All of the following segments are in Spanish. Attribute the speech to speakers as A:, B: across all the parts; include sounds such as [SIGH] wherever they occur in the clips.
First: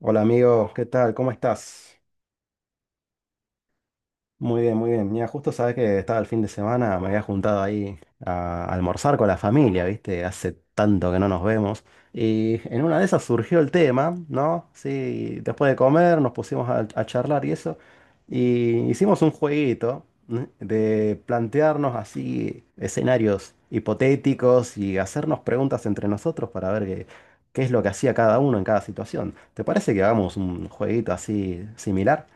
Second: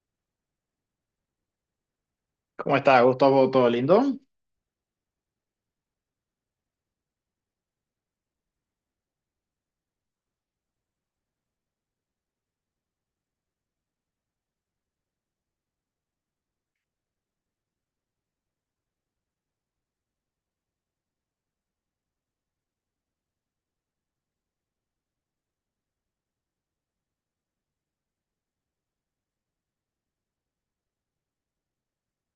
A: Hola amigo, ¿qué tal? ¿Cómo estás?
B: ¿Cómo está, Gustavo? ¿Todo lindo?
A: Muy bien, muy bien. Mira, justo sabes que estaba el fin de semana, me había juntado ahí a almorzar con la familia, ¿viste? Hace tanto que no nos vemos. Y en una de esas surgió el tema, ¿no? Sí, después de comer nos pusimos a charlar y eso. Y hicimos un jueguito, ¿no? De plantearnos así escenarios hipotéticos y hacernos preguntas entre nosotros para ver qué es lo que hacía cada uno en cada situación. ¿Te parece que hagamos un jueguito así similar?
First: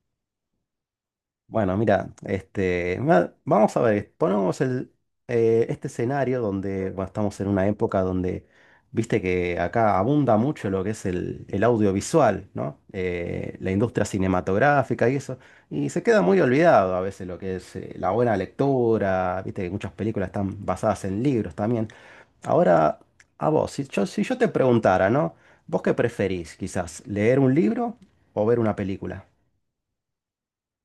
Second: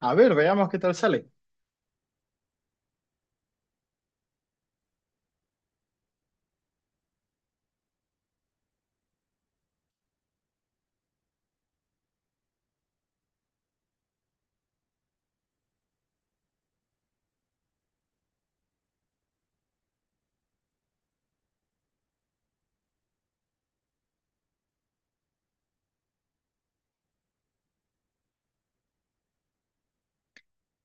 B: A ver, veamos qué tal sale.
A: Bueno, mira, este, vamos a ver, ponemos este escenario donde bueno, estamos en una época viste que acá abunda mucho lo que es el audiovisual, ¿no? La industria cinematográfica y eso, y se queda muy olvidado a veces lo que es la buena lectura, viste que muchas películas están basadas en libros también. Ahora, a vos, si yo te preguntara, ¿no? ¿Vos qué preferís, quizás, leer un libro o ver una película?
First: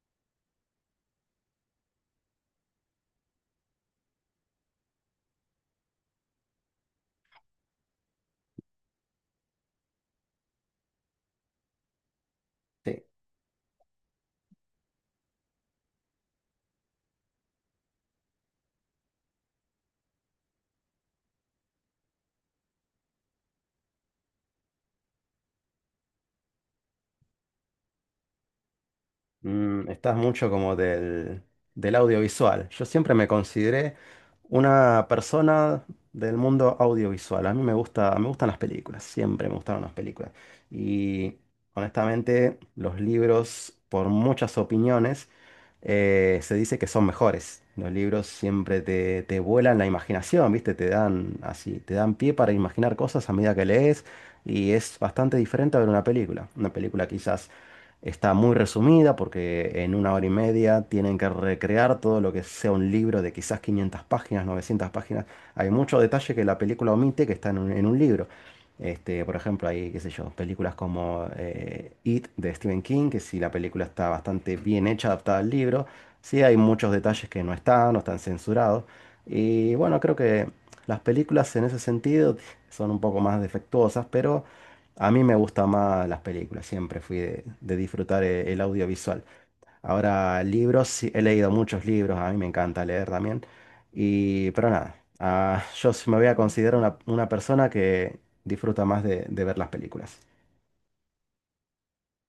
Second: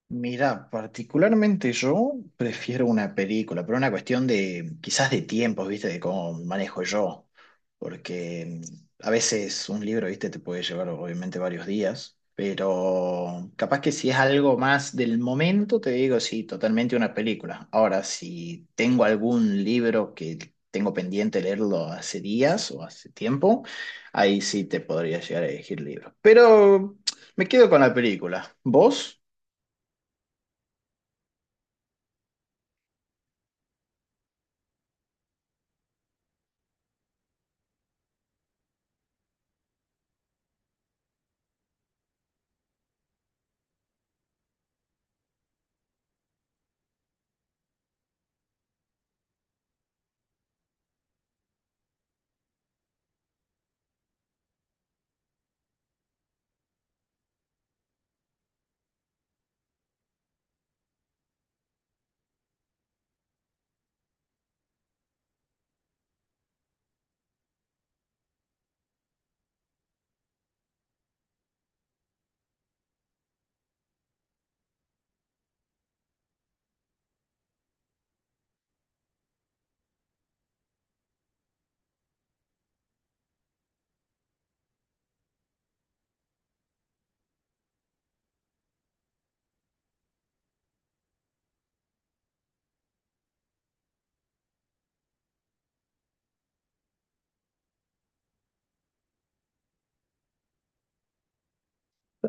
B: Mira, particularmente yo prefiero una película, pero una cuestión de quizás de tiempos, ¿viste? De cómo me manejo yo, porque a veces un libro, ¿viste? Te puede llevar obviamente varios días,
A: Sí.
B: pero capaz que si es algo más del momento, te digo, sí, totalmente una película. Ahora, si tengo algún libro que tengo pendiente leerlo hace días o hace tiempo, ahí sí te podría llegar a elegir libro. Pero me quedo con la película. ¿Vos?
A: Mm, estás mucho como del audiovisual. Yo siempre me consideré una persona del mundo audiovisual. A mí me gusta, me gustan las películas, siempre me gustaron las películas. Y honestamente, los libros, por muchas opiniones, se dice que son mejores. Los libros siempre te, te vuelan la imaginación, ¿viste? Te dan así, te dan pie para imaginar cosas a medida que lees. Y es bastante diferente a ver una película. Una película quizás está muy resumida porque en una hora y media tienen que recrear todo lo que sea un libro de quizás 500 páginas, 900 páginas. Hay mucho detalle que la película omite que está en en un libro. Este, por ejemplo, hay, qué sé yo, películas como It de Stephen King, que si la película está bastante bien hecha, adaptada al libro, sí hay muchos detalles que no están, no están censurados. Y bueno, creo que las películas en ese sentido son un poco más defectuosas, pero... A mí me gustan más las películas, siempre fui de disfrutar el audiovisual. Ahora, libros, sí, he leído muchos libros, a mí me encanta leer también. Y, pero nada, yo sí me voy a considerar una persona que disfruta más de ver las películas.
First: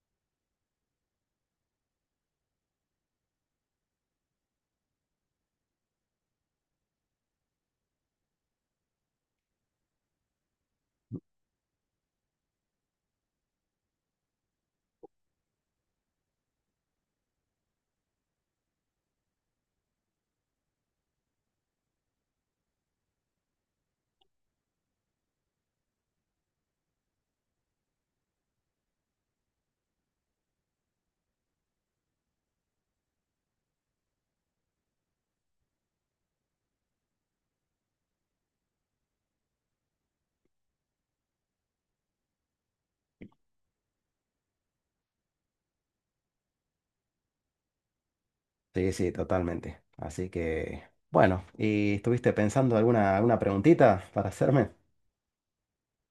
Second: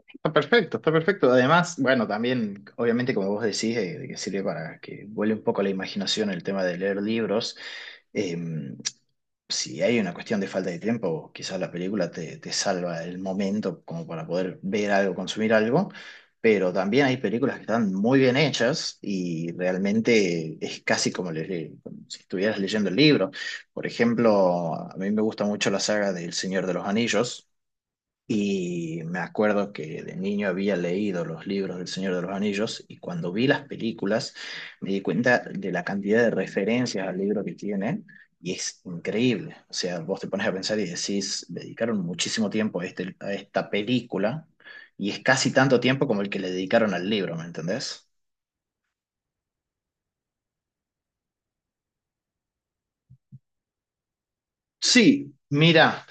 B: Está perfecto, está perfecto. Además, bueno, también, obviamente, como vos decís, de que sirve para que vuele un poco la imaginación el tema de leer libros. Eh, si hay una cuestión de falta de tiempo, quizás la película te salva el momento como para poder ver algo, consumir algo, pero también hay películas que están muy bien hechas y realmente es casi como, como si estuvieras leyendo el libro. Por ejemplo, a mí me gusta mucho la saga del Señor de los Anillos. Y me acuerdo que de niño había leído los libros del Señor de los Anillos y cuando vi las películas me di cuenta de la cantidad de referencias al libro que tienen y es increíble. O sea, vos te pones a pensar y decís, dedicaron muchísimo tiempo a, este, a esta película y es casi tanto tiempo como el que le dedicaron al libro, ¿me entendés?
A: Sí, sí, totalmente. Así que, bueno, ¿y estuviste pensando alguna, alguna preguntita para hacerme?
B: Sí, mira.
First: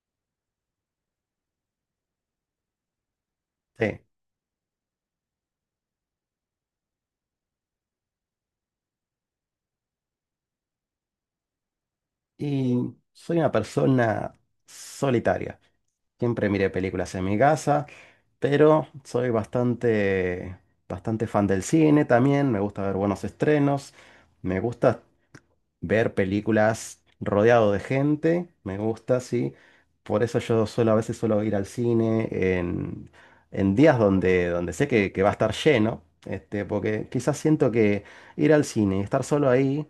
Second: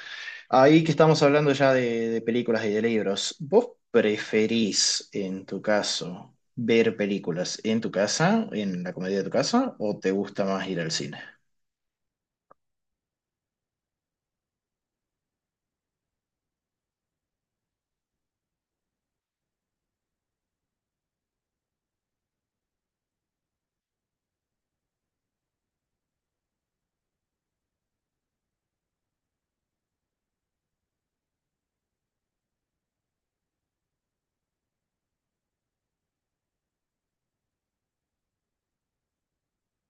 B: Ahí que estamos hablando ya de películas y de libros, ¿vos
A: Sí.
B: preferís, en tu caso, ver películas en tu casa, en la comedia de tu casa, o te gusta más ir al cine?
A: Y soy una persona solitaria. Siempre miré películas en mi casa, pero soy bastante, bastante fan del cine también, me gusta ver buenos estrenos, me gusta ver películas rodeado de gente, me gusta, sí. Por eso yo suelo, a veces suelo ir al cine en días donde, donde sé que va a estar lleno, este, porque quizás siento que ir al cine y estar solo ahí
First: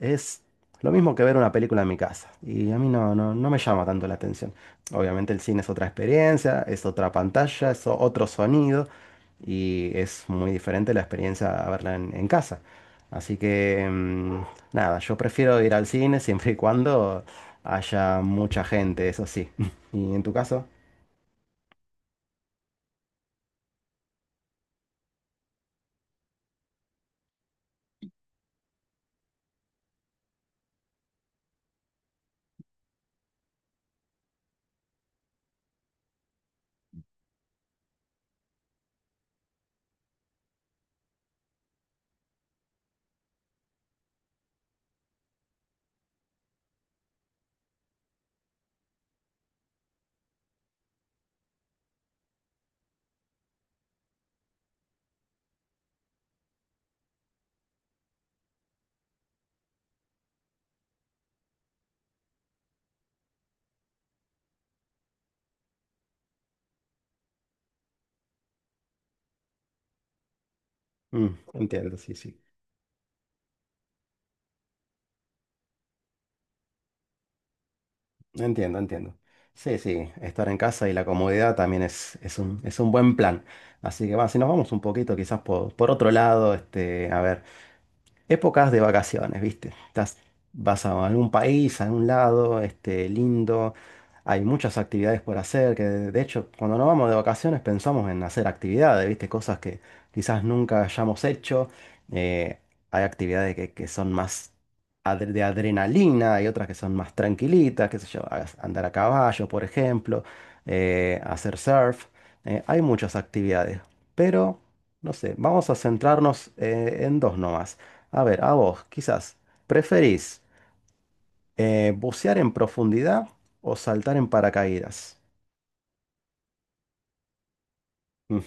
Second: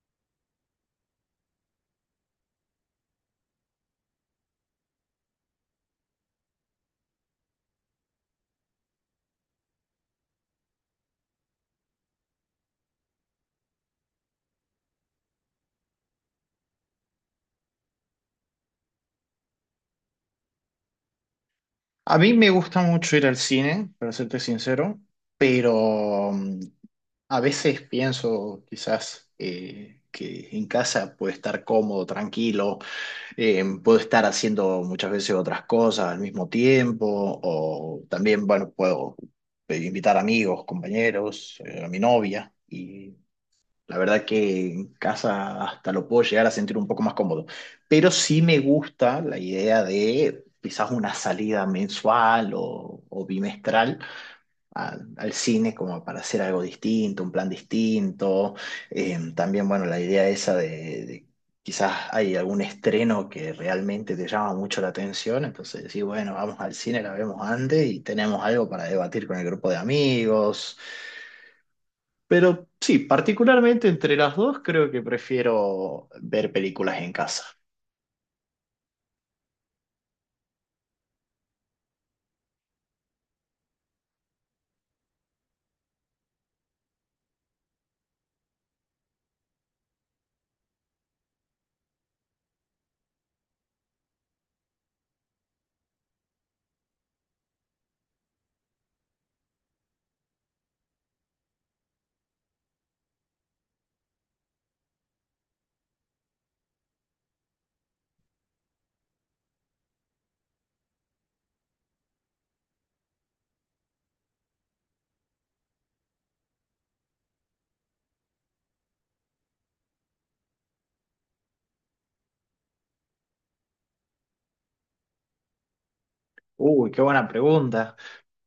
A: es lo mismo que ver una película en mi casa. Y a mí no, no, no me llama tanto la atención. Obviamente el cine es otra experiencia, es otra pantalla, es otro sonido y es muy diferente la experiencia a verla en casa. Así que, mm, nada, yo prefiero ir al cine siempre y cuando haya mucha gente, eso sí. [LAUGHS] ¿Y en tu caso?
B: A mí me gusta mucho ir al cine, para serte sincero, pero a veces pienso quizás que en casa puede estar cómodo, tranquilo. Puedo estar haciendo muchas veces otras cosas al mismo tiempo, o también, bueno, puedo invitar amigos, compañeros, a mi novia, y la verdad que en casa hasta lo puedo llegar a sentir un poco más cómodo. Pero sí me gusta la idea de quizás una salida mensual o bimestral al cine como para hacer algo distinto, un plan distinto. También, bueno, la idea esa de quizás hay algún estreno que realmente te llama mucho la atención, entonces decís, bueno, vamos al cine, la vemos antes y tenemos algo para debatir con el grupo de amigos.
A: Mm, entiendo, sí, sí.
B: Pero sí, particularmente entre las dos creo que prefiero ver películas en casa.
A: Entiendo, entiendo. Sí, sí, estar en casa y la comodidad también es un buen plan. Así que, va, si nos vamos un poquito quizás por otro lado, este, a ver. Épocas de vacaciones, ¿viste? Estás, vas a algún país, a algún lado, este, lindo. Hay muchas actividades por hacer, que de hecho, cuando nos vamos de vacaciones pensamos en hacer actividades, ¿viste? Cosas que quizás nunca hayamos hecho. Eh, Hay actividades que son más de adrenalina, hay otras que son más tranquilitas, qué sé yo, andar a caballo, por ejemplo, hacer surf. Hay muchas actividades, pero no sé, vamos a centrarnos en dos nomás. A ver, a vos, quizás, ¿preferís bucear en profundidad o saltar en paracaídas?
B: Uy, qué buena pregunta.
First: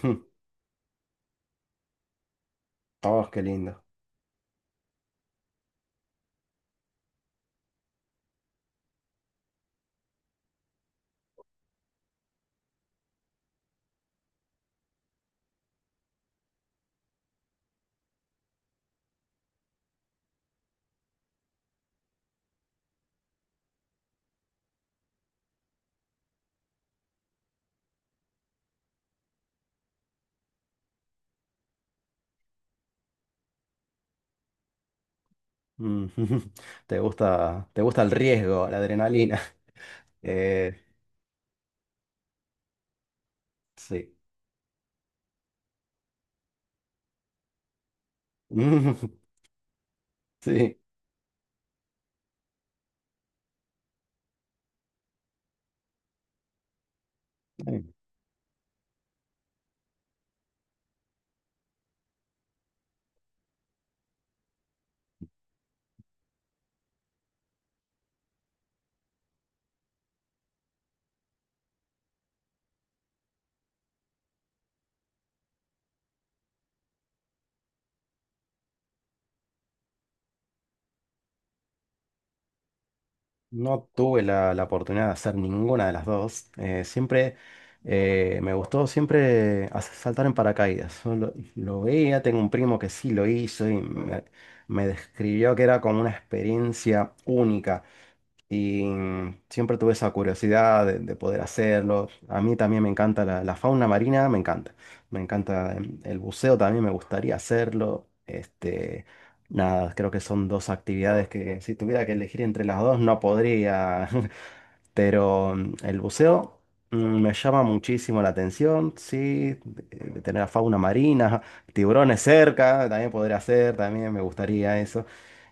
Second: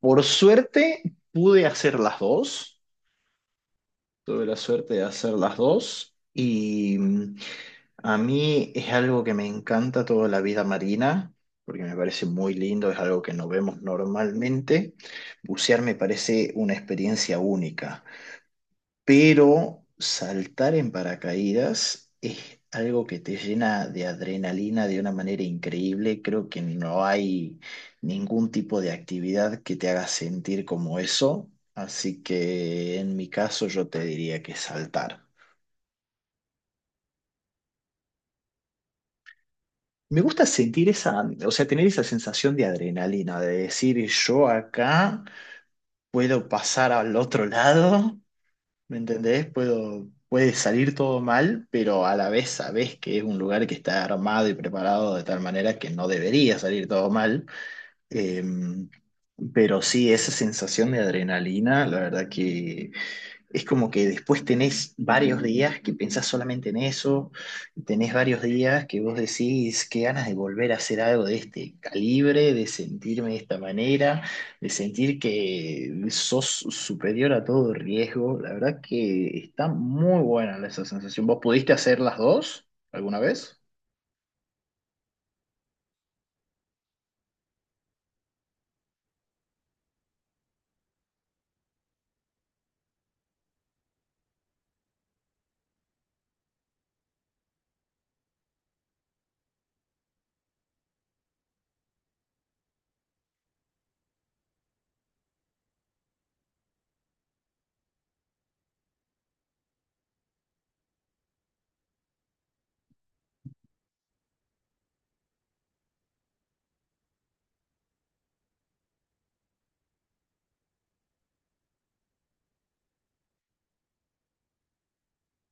B: Por suerte pude hacer las dos.
A: Oh, qué lindo.
B: Tuve la suerte de hacer las dos y a mí es algo que me encanta toda la vida marina, porque me parece muy lindo, es algo que no vemos normalmente. Bucear me parece una experiencia única, pero saltar en paracaídas es algo que te llena de adrenalina de una manera increíble. Creo que no hay ningún tipo de actividad que te haga sentir como eso, así que en mi caso yo te diría que saltar.
A: Ujú. [LAUGHS] Te gusta el riesgo, la adrenalina. [LAUGHS]
B: Me gusta
A: Eh,
B: sentir esa, o sea, tener esa sensación de adrenalina, de decir
A: sí.
B: yo acá puedo pasar al otro lado. ¿Me
A: Ujú. [LAUGHS]
B: entendés? Puedo, puede
A: Sí.
B: salir todo mal, pero a la vez sabés que es un lugar que está armado y preparado de tal manera que no debería salir todo mal. Eh, pero sí, esa sensación de adrenalina, la verdad que es como que después tenés varios días que pensás solamente en eso, tenés varios días que vos decís qué ganas de volver a hacer algo de este calibre, de sentirme de esta manera, de sentir que sos superior a todo riesgo. La verdad que está muy buena esa sensación. ¿Vos pudiste hacer las dos alguna vez?
A: No tuve la, la oportunidad de hacer ninguna de las dos. Siempre me gustó siempre saltar en paracaídas. Solo lo veía, tengo un primo que sí lo hizo y me describió que era como una experiencia única. Y mm, siempre tuve esa curiosidad de poder hacerlo. A mí también me encanta la, la fauna marina, me encanta. Me encanta el buceo, también me gustaría hacerlo. Este, nada, creo que son dos actividades que si tuviera que elegir entre las dos no podría. [LAUGHS] Pero mm, el buceo mm, me llama muchísimo la atención, sí, de tener a fauna marina, [LAUGHS] tiburones cerca, también podría hacer, también me gustaría eso.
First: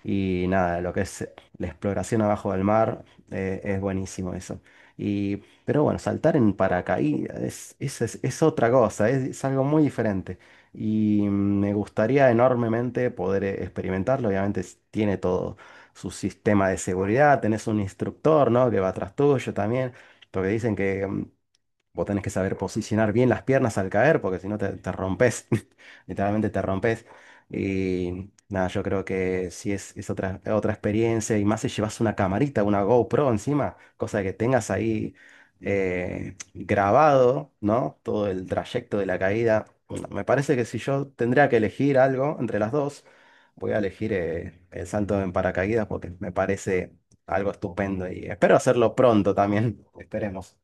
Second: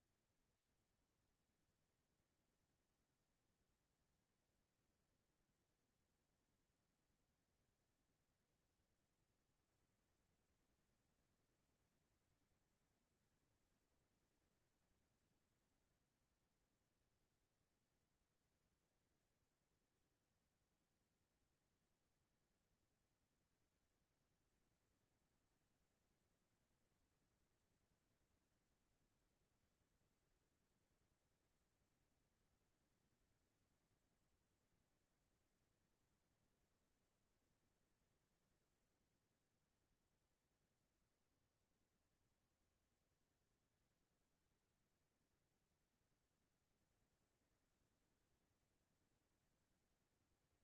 A: Y nada, lo que es la exploración abajo del mar, es buenísimo eso. Y, pero bueno, saltar en paracaídas es, es otra cosa, es algo muy diferente. Y mm, me gustaría enormemente poder experimentarlo, obviamente tiene todo su sistema de seguridad, tenés un instructor, ¿no? Que va atrás tuyo también, porque dicen que mm, vos tenés que saber posicionar bien las piernas al caer, porque si no te, te rompes, [LAUGHS] literalmente te rompes. Y nada, yo creo que sí es otra, otra experiencia, y más si llevas una camarita, una GoPro encima, cosa que tengas ahí grabado, ¿no? Todo el trayecto de la caída. Bueno, me parece que si yo tendría que elegir algo entre las dos, voy a elegir el salto en paracaídas porque me parece algo estupendo y espero hacerlo pronto también, [LAUGHS] esperemos.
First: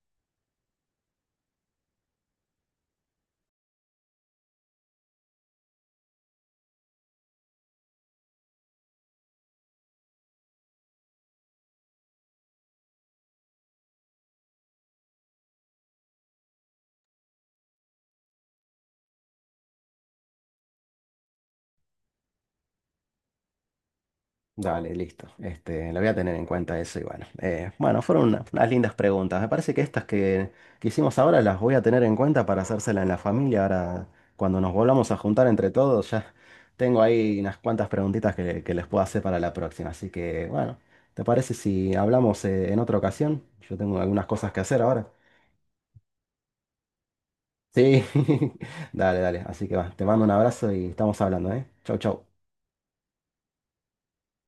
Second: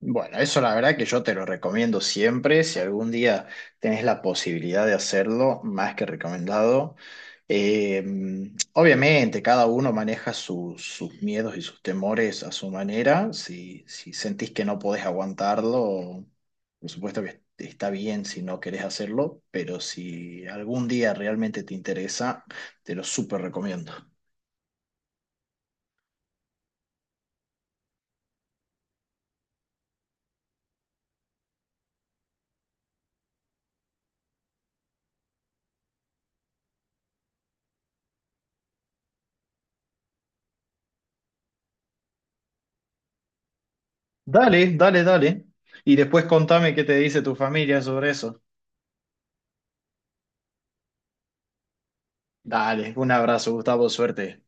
B: Bueno, eso la verdad que yo te lo recomiendo siempre. Si algún día tenés la posibilidad de hacerlo, más que recomendado. Eh, Obviamente, cada uno maneja sus miedos y sus temores a su manera. Si sentís que no podés aguantarlo, por supuesto que está bien si no querés hacerlo, pero si algún día realmente te interesa, te lo súper recomiendo.
A: Dale, listo. Este, lo voy a tener en cuenta eso y bueno. Bueno, fueron unas lindas preguntas. Me parece que estas que hicimos ahora las voy a tener en cuenta para hacérsela en la familia. Ahora, cuando nos volvamos a juntar entre todos, ya tengo ahí unas cuantas preguntitas que les puedo hacer para la próxima. Así que, bueno, ¿te parece si hablamos en otra ocasión? Yo tengo algunas cosas que
B: Dale,
A: hacer
B: dale,
A: ahora.
B: dale. Y después contame qué te dice tu familia
A: Sí,
B: sobre eso.
A: [LAUGHS] dale, dale. Así que va, te mando un abrazo y estamos hablando, ¿eh? Chau, chau.
B: Dale, un abrazo, Gustavo, suerte.